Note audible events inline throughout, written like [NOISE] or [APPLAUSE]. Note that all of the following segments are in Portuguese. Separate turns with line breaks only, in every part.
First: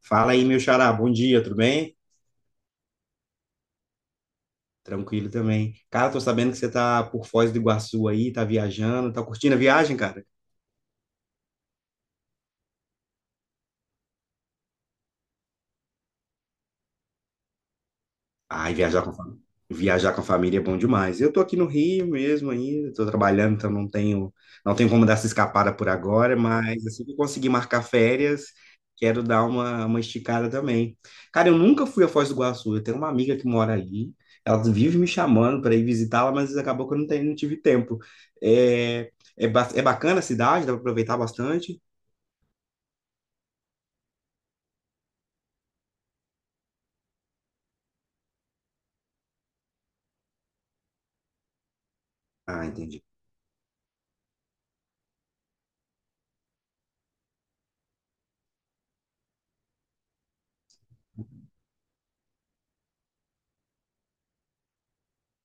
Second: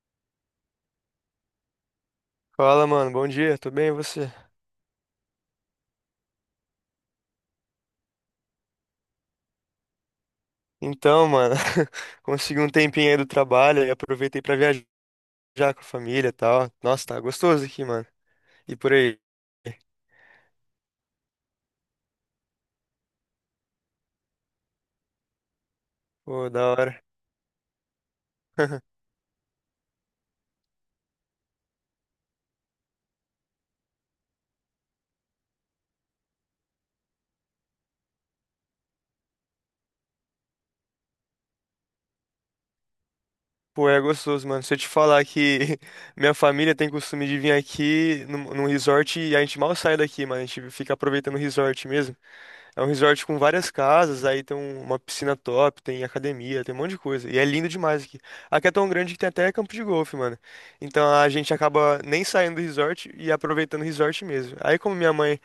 Fala aí, meu xará, bom dia, tudo bem?
Fala, mano. Bom dia. Tudo bem, e você?
Tranquilo também. Cara, tô sabendo que você tá por Foz do Iguaçu aí, tá viajando, tá curtindo a viagem, cara?
Então, mano, [LAUGHS] consegui um tempinho aí do trabalho e aproveitei pra viajar com a família e tal. Nossa, tá gostoso aqui, mano.
Ai,
E por aí?
viajar com a família é bom demais. Eu tô aqui no Rio mesmo ainda, tô trabalhando, então não tenho como dar essa escapada por agora,
Pô, da
mas
hora.
assim que eu conseguir marcar férias,
[LAUGHS]
quero dar uma esticada também. Cara, eu nunca fui a Foz do Iguaçu, eu tenho uma amiga que mora ali, ela vive me chamando para ir visitá-la, mas acabou que eu não, tenho, não tive tempo. É, É bacana a cidade, dá para aproveitar bastante.
Pô, é gostoso, mano. Se eu te falar que [LAUGHS] minha família tem costume de vir aqui num resort e a gente mal sai daqui, mano. A gente fica aproveitando o resort mesmo.
Ah,
É um
entendi.
resort com várias casas, aí tem uma piscina top, tem academia, tem um monte de coisa. E é lindo demais aqui. Aqui é tão grande que tem até campo de golfe, mano. Então a gente acaba nem saindo do resort e aproveitando o resort mesmo. Aí como minha mãe,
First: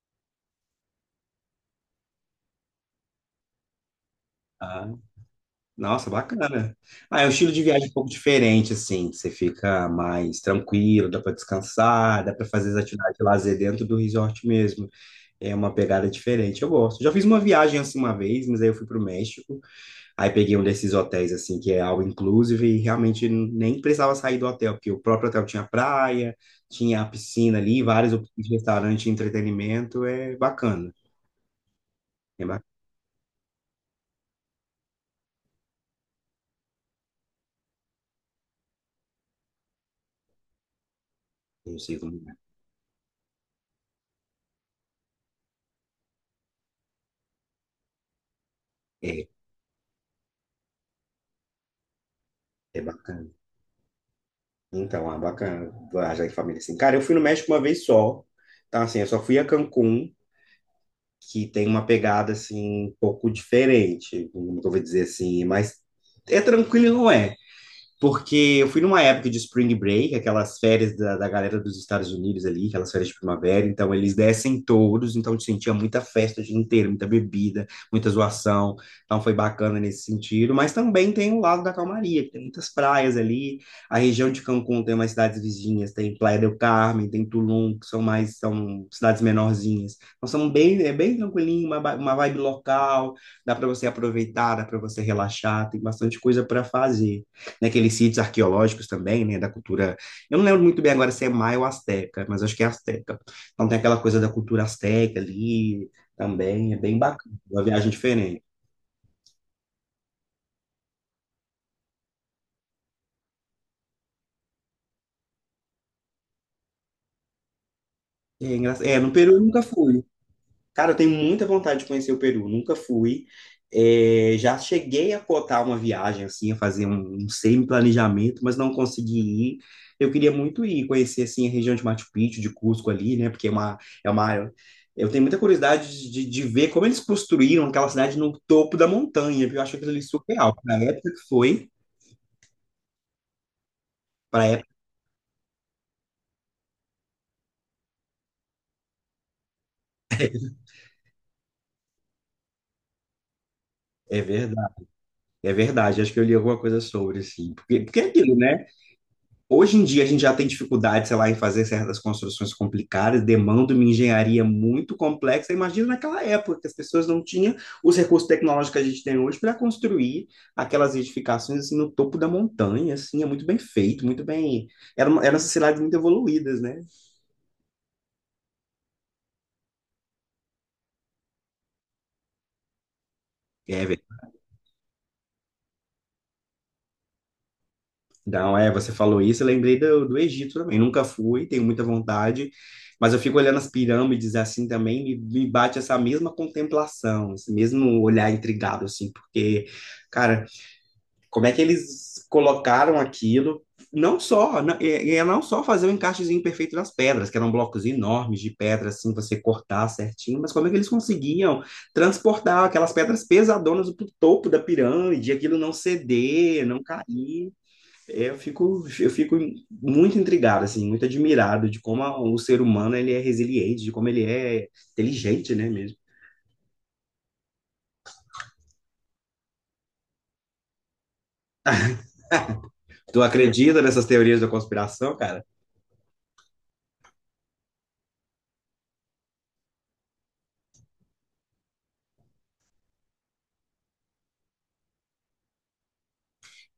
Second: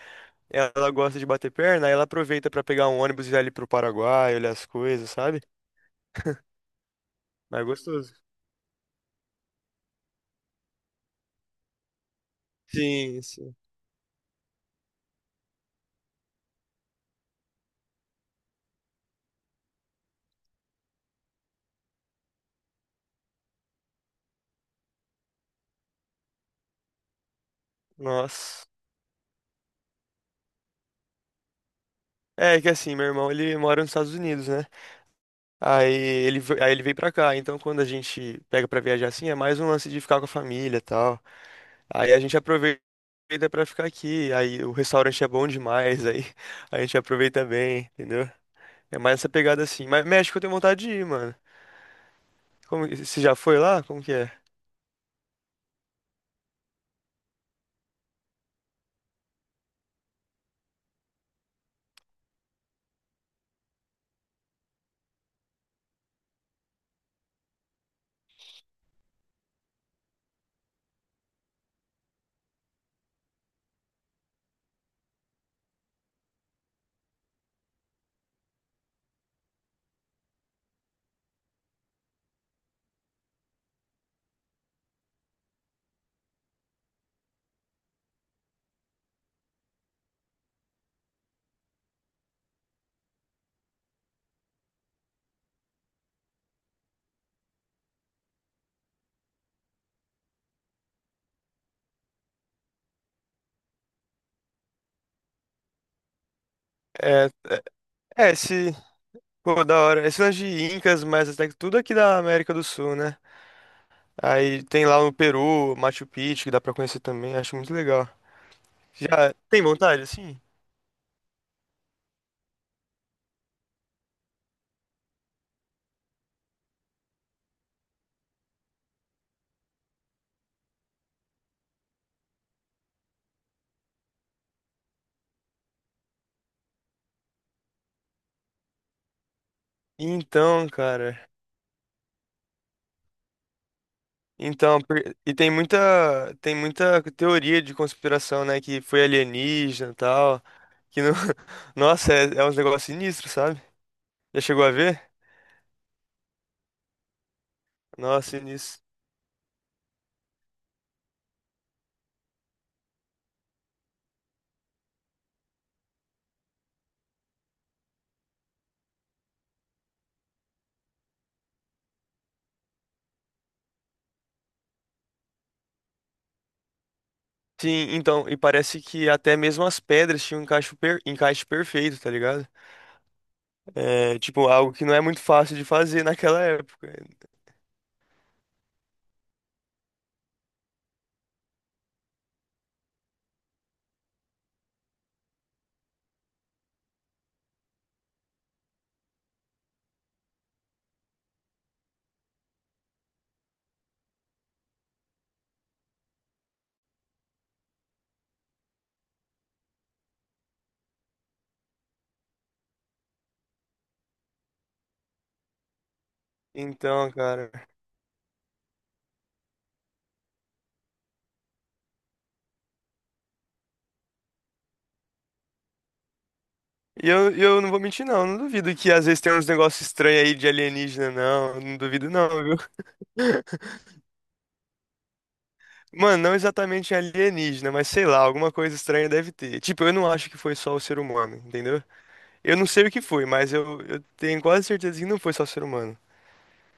ela gosta de bater perna, aí ela aproveita pra pegar um ônibus e ir ali pro Paraguai, olhar as coisas, sabe?
Nossa, bacana. Ah, é um estilo
Mas
de
é
viagem um pouco
gostoso.
diferente, assim. Você fica mais tranquilo, dá para descansar, dá para fazer as atividades
Sim,
de
sim.
lazer dentro do resort mesmo. É uma pegada diferente. Eu gosto. Já fiz uma viagem assim uma vez, mas aí eu fui para o México. Aí peguei um desses hotéis, assim, que é all inclusive, e realmente nem precisava sair do hotel, porque o próprio hotel tinha praia, tinha a piscina ali, vários
Nossa.
restaurantes de entretenimento. É bacana. É
É
bacana.
que assim, meu irmão, ele mora nos Estados Unidos, né? Aí ele veio pra cá. Então quando a gente pega pra viajar assim, é mais um lance de ficar com a família e tal.
Eu sei
Aí a
como é.
gente aproveita pra ficar aqui. Aí o restaurante é bom demais. Aí [LAUGHS] a gente aproveita bem, entendeu? É mais
É,
essa pegada assim. Mas México eu tenho vontade de ir, mano.
é
Como, você
bacana.
já foi lá? Como que é?
Então, ah, bacana viajar em família assim. Cara, eu fui no México uma vez só. Então, assim, eu só fui a Cancún, que tem uma pegada assim um pouco diferente, como eu vou dizer assim, mas é tranquilo, não é? Porque eu fui numa época de Spring Break, aquelas férias da galera dos Estados Unidos ali, aquelas férias de primavera, então eles descem todos, então eu sentia muita festa o dia inteiro, muita bebida, muita zoação, então foi bacana nesse sentido, mas também tem o lado da calmaria, que tem muitas praias ali, a região de Cancún tem umas cidades vizinhas, tem Playa del Carmen, tem Tulum, que são mais, são cidades menorzinhas, então são bem, é bem tranquilinho, uma vibe local, dá para você aproveitar, dá para você relaxar, tem bastante coisa para fazer naqueles sítios arqueológicos também, né, da cultura. Eu não lembro muito bem agora se é maia ou asteca, mas acho que é asteca. Então tem aquela coisa da cultura asteca ali também, é bem
É,
bacana, uma viagem
é, é,
diferente.
esse. Pô, da hora. Esse lance de Incas, mas até que tudo aqui da América do Sul, né? Aí tem lá no Peru, Machu Picchu, que dá pra conhecer também. Acho muito legal.
É no Peru
Já
eu nunca
tem vontade,
fui.
assim?
Cara, eu tenho muita vontade de conhecer o Peru, nunca fui. É, já cheguei a cotar uma viagem, assim, a fazer um semi-planejamento, mas não consegui ir. Eu queria muito ir conhecer, assim, a região de Machu Picchu, de Cusco ali, né? Porque é uma... Eu tenho muita curiosidade de ver como eles construíram aquela cidade no topo da montanha, porque eu acho aquilo ali surreal.
Então,
Para a época que
cara.
foi, para a época...
Então, por- e tem muita teoria de conspiração, né? Que foi alienígena e tal. Que não... [LAUGHS] Nossa, é, é uns negócios sinistros, sabe?
É
Já chegou a
verdade,
ver?
é verdade. Acho que eu li alguma coisa sobre, assim. Porque é
Nossa,
aquilo, né?
sinistro.
Hoje em dia a gente já tem dificuldade, sei lá, em fazer certas construções complicadas, demanda uma engenharia muito complexa. Imagina naquela época que as pessoas não tinham os recursos tecnológicos que a gente tem hoje para construir aquelas edificações assim no topo da montanha, assim, é muito bem feito, muito bem. Eram sociedades muito evoluídas, né?
Sim, então, e parece que até mesmo as pedras tinham um encaixe perfeito, tá ligado?
É.
É, tipo, algo que não é muito fácil de fazer naquela época.
Então, é, você falou isso, eu lembrei do Egito também. Nunca fui, tenho muita vontade, mas eu fico olhando as pirâmides assim também, me bate essa mesma contemplação, esse mesmo olhar intrigado, assim, porque, cara, como é que eles colocaram aquilo? Não só, não, é, é não só fazer o encaixezinho perfeito nas pedras, que eram blocos enormes de pedra, assim, você cortar certinho, mas como é que eles conseguiam transportar aquelas pedras pesadonas pro topo da pirâmide, aquilo não ceder, não
Então, cara.
cair? Eu fico muito intrigado, assim, muito admirado de como o ser humano ele é resiliente, de como ele é inteligente, né, mesmo.
E eu não vou mentir, não. Não duvido que às vezes tem uns negócios estranhos aí de alienígena, não. Não duvido, não.
Tu acredita nessas teorias da conspiração, cara?
Mano, não exatamente alienígena, mas sei lá, alguma coisa estranha deve ter. Tipo, eu não acho que foi só o ser humano, entendeu? Eu não sei o que foi, mas eu tenho quase certeza que não foi só o ser humano.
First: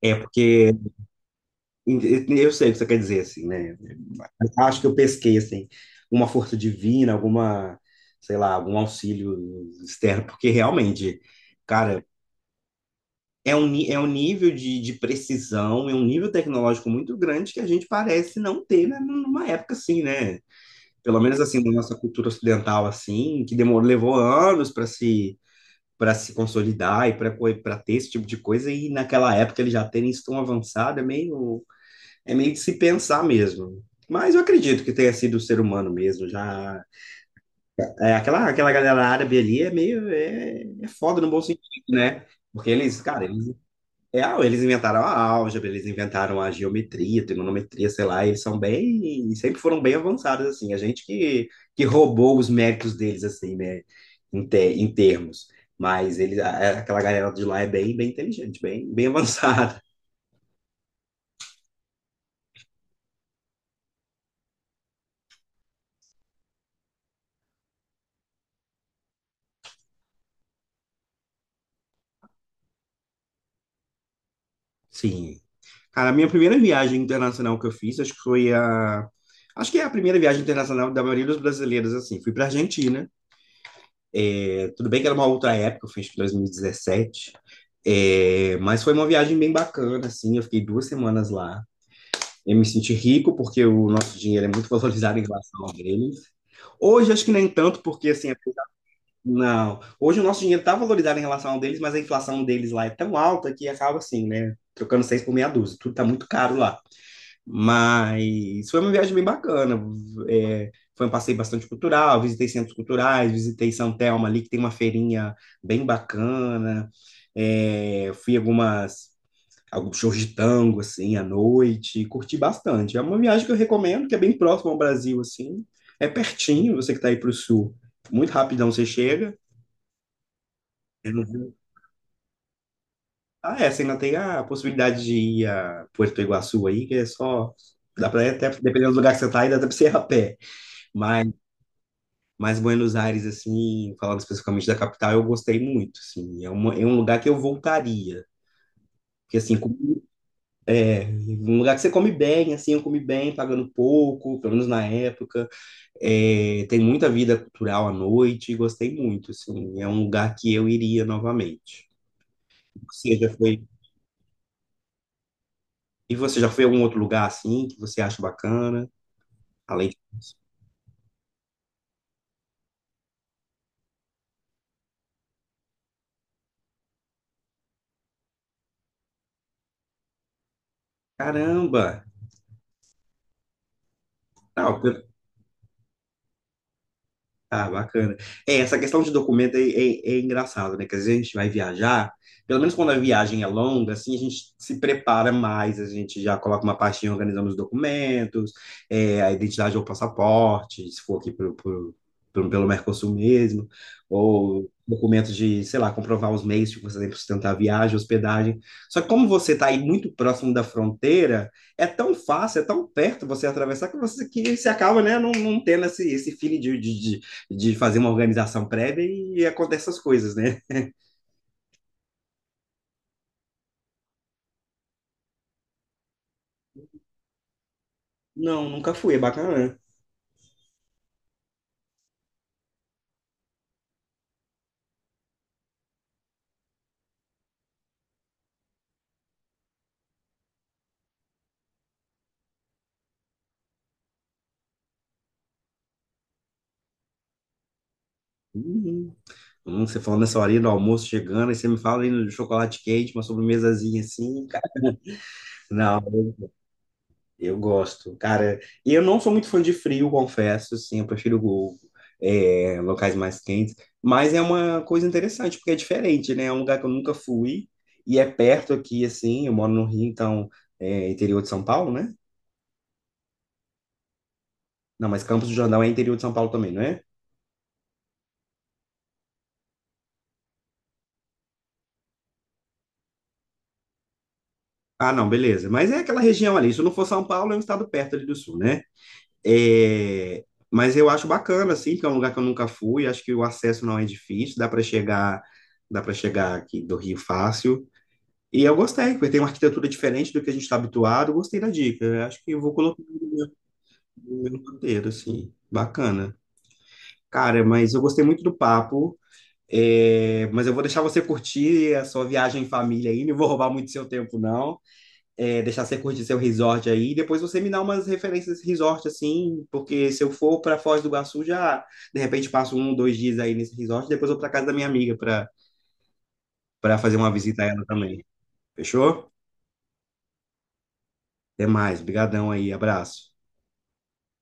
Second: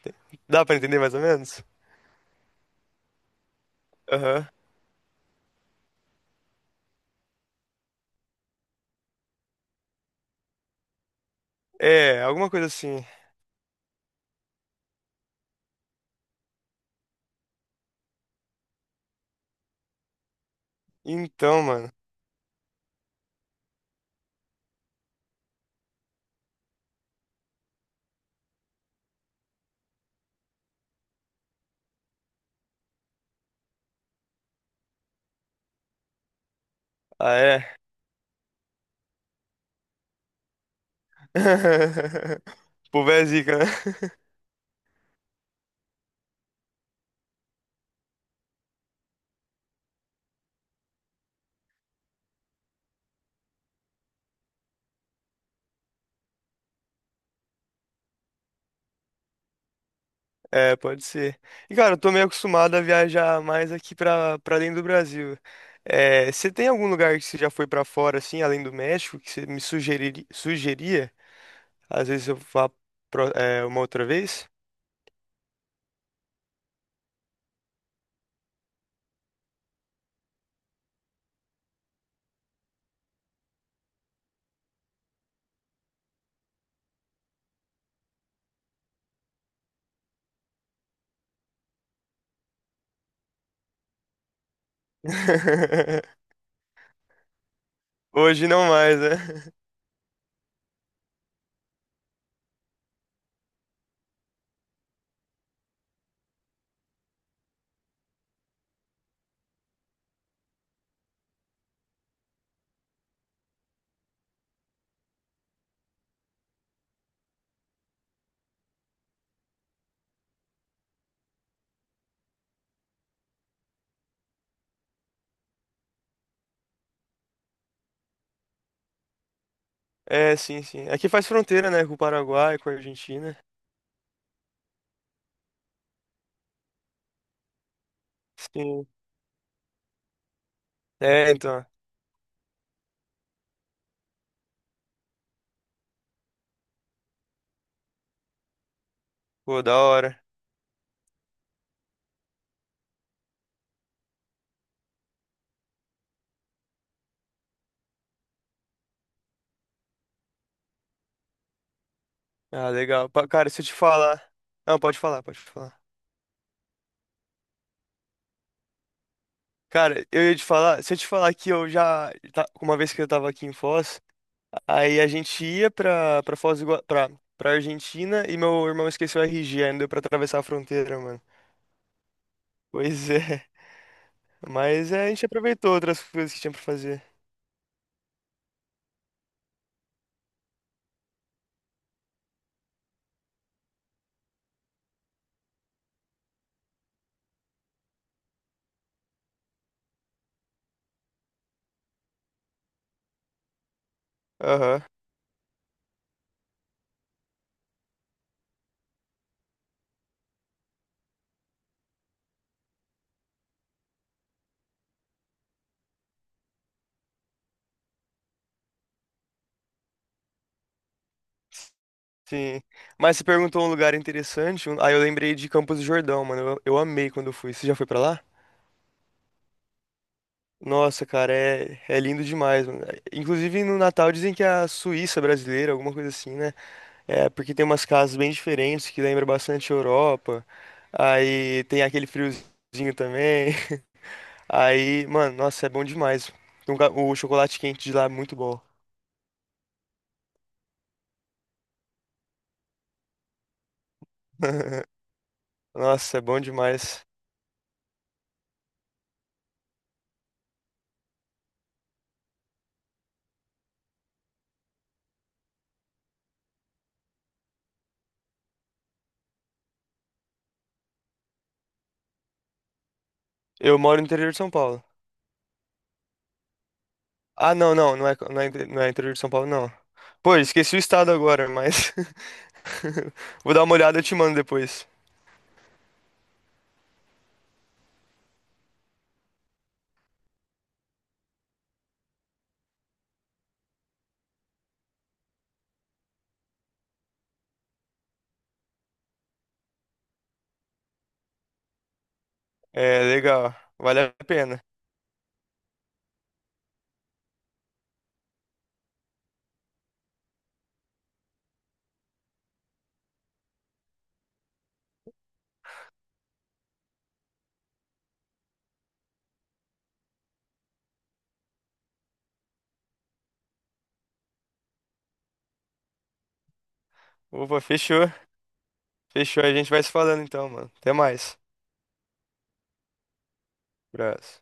É
Dá
porque
pra entender mais ou menos?
eu sei o que você quer dizer, assim, né?
Aham.
Acho que eu pesquei, assim, uma força divina, alguma, sei lá, algum auxílio externo, porque realmente, cara,
É, alguma coisa assim.
é é um nível de precisão, é um nível tecnológico muito grande que a gente parece não ter, né, numa época assim, né? Pelo menos assim
Então,
na
mano.
nossa cultura ocidental assim, que demorou, levou anos para se consolidar e para para ter esse tipo de coisa e naquela época eles já terem isso tão avançado é meio de se pensar mesmo. Mas eu acredito que tenha sido o ser humano mesmo, já
Ah, é?
é, aquela galera árabe ali é meio é foda no bom sentido, né?
[LAUGHS]
Porque
O
eles,
povo é
cara,
zica, né? [LAUGHS]
eles inventaram a álgebra, eles inventaram a geometria, trigonometria, sei lá, eles são bem, sempre foram bem avançados, assim, a gente que roubou os méritos deles, assim, né, em, te- em termos, mas eles, aquela galera de lá é bem, bem inteligente, bem [LAUGHS] avançada.
É, pode ser. E, cara, eu tô meio acostumado a viajar mais aqui pra dentro do Brasil. É, você tem algum lugar que você já foi pra fora, assim, além do México, que você me sugeria? Às vezes eu vá é, uma outra vez.
Sim. Cara, a minha primeira viagem internacional que eu fiz, acho que é a primeira viagem internacional da maioria dos brasileiros, assim, fui pra Argentina. Tudo bem que era uma outra época, eu fiz em 2017, é, mas foi uma viagem bem bacana, assim, eu fiquei duas semanas lá. Eu me senti rico porque o nosso dinheiro é muito valorizado em relação ao deles.
[LAUGHS]
Hoje acho que nem tanto, porque assim,
Hoje não mais, né?
não. Hoje o nosso dinheiro está valorizado em relação ao deles, mas a inflação deles lá é tão alta que acaba assim, né? Trocando seis por meia dúzia. Tudo está muito caro lá. Mas foi uma viagem bem bacana. É, foi um passeio bastante cultural, visitei centros culturais, visitei São Telmo ali, que tem uma feirinha bem bacana. É, fui algumas, alguns shows de tango, assim, à noite. Curti bastante. É uma viagem que eu recomendo, que é bem próxima ao Brasil, assim. É pertinho, você que está aí para o sul. Muito rapidão você chega.
É, sim, sim. Aqui
Eu não
faz
vi-
fronteira, né? Com o Paraguai, com a Argentina.
Ah, é, você ainda tem a possibilidade de ir a Puerto Iguaçu aí, que é só... Dá para até,
Sim.
dependendo do lugar que você tá aí dá para você ir a pé. Mas,
É, então.
mas Buenos Aires, assim, falando especificamente da capital, eu gostei muito, assim. É, uma, é um lugar que eu voltaria. Porque, assim,
Pô, da
comi-
hora.
Um lugar que você come bem, assim, eu comi bem, pagando pouco, pelo menos na época. É, tem muita vida cultural à noite, gostei muito, assim. É um lugar que eu iria novamente.
Ah, legal.
Você já
Cara, se
foi...
eu te falar. Não, pode falar, pode falar.
E você já foi a algum outro lugar, assim, que você acha bacana? Além de...
Cara, eu ia te falar. Se eu te falar que eu uma vez que eu tava aqui em Foz, aí a gente ia pra, pra Argentina e meu irmão esqueceu o RG, aí não deu pra atravessar a fronteira, mano.
Caramba!
Pois é.
Não.
Mas é, a gente aproveitou outras coisas que tinha pra fazer.
Ah, bacana. É, essa questão de documento é engraçado, né? Que às vezes a gente vai viajar, pelo menos quando a viagem é longa, assim, a gente se prepara mais, a gente já coloca uma pastinha organizando os documentos, é, a identidade ou passaporte, se for aqui pelo Mercosul mesmo, ou
Aham,
documentos de, sei lá, comprovar os meios que você tem para sustentar a viagem, hospedagem. Só que como você está aí muito próximo da fronteira, é tão fácil, é tão perto você atravessar que você acaba, né, não tendo esse feeling de fazer uma organização prévia e acontecem essas coisas, né?
sim. Mas você perguntou um lugar interessante. Aí eu lembrei de Campos do Jordão, mano. Eu amei quando eu fui. Você já foi pra lá?
Não, nunca fui, é bacana, né?
Nossa, cara, é, é lindo demais, mano. Inclusive no Natal dizem que é a Suíça brasileira, alguma coisa assim, né? É, porque tem umas casas bem diferentes que lembram bastante a Europa. Aí tem aquele friozinho também. [LAUGHS] Aí, mano, nossa, é bom demais. Tem o chocolate quente de lá é muito bom.
Uhum. Você falando nessa horinha do almoço chegando, aí você me fala aí no chocolate quente, uma sobremesazinha assim, cara.
[LAUGHS]
Não,
Nossa, é bom demais.
eu gosto, cara. E eu não sou muito fã de frio, confesso, assim, eu prefiro locais mais quentes. Mas é uma coisa interessante, porque é diferente, né? É um lugar que eu nunca fui e é perto aqui, assim. Eu moro no Rio, então é interior de São Paulo, né?
Eu moro no interior de São Paulo.
Não, mas Campos do Jordão é interior de São Paulo também, não é?
Ah, não, não, não é, não é, não é interior de São Paulo, não. Pô, esqueci o estado agora, mas. [LAUGHS] Vou dar uma olhada e te mando depois.
Ah, não, beleza. Mas é aquela região ali. Se não for São Paulo, é um estado perto ali do sul, né? É. Mas eu acho bacana, assim, que é um lugar que eu nunca fui. Acho que o acesso não é difícil, dá para chegar aqui do Rio fácil. E eu gostei, porque tem uma arquitetura diferente do que a gente está habituado. Gostei da dica. Eu acho que eu vou
É,
colocar
legal. Vale a
no meu
pena.
roteiro, assim. Bacana. Cara, mas eu gostei muito do papo. Mas eu vou deixar você curtir a sua viagem em família ainda. Não vou roubar muito seu tempo, não. Deixar você curtir seu resort aí, e depois você me dá umas referências de resort, assim, porque se eu for para Foz do Iguaçu, já, de repente, passo um, dois dias aí nesse resort, depois vou para casa da minha amiga para fazer uma
Opa,
visita a ela
fechou.
também. Fechou?
Fechou. A gente vai se falando então, mano. Até mais.
Até mais, brigadão aí, abraço.
Abraço.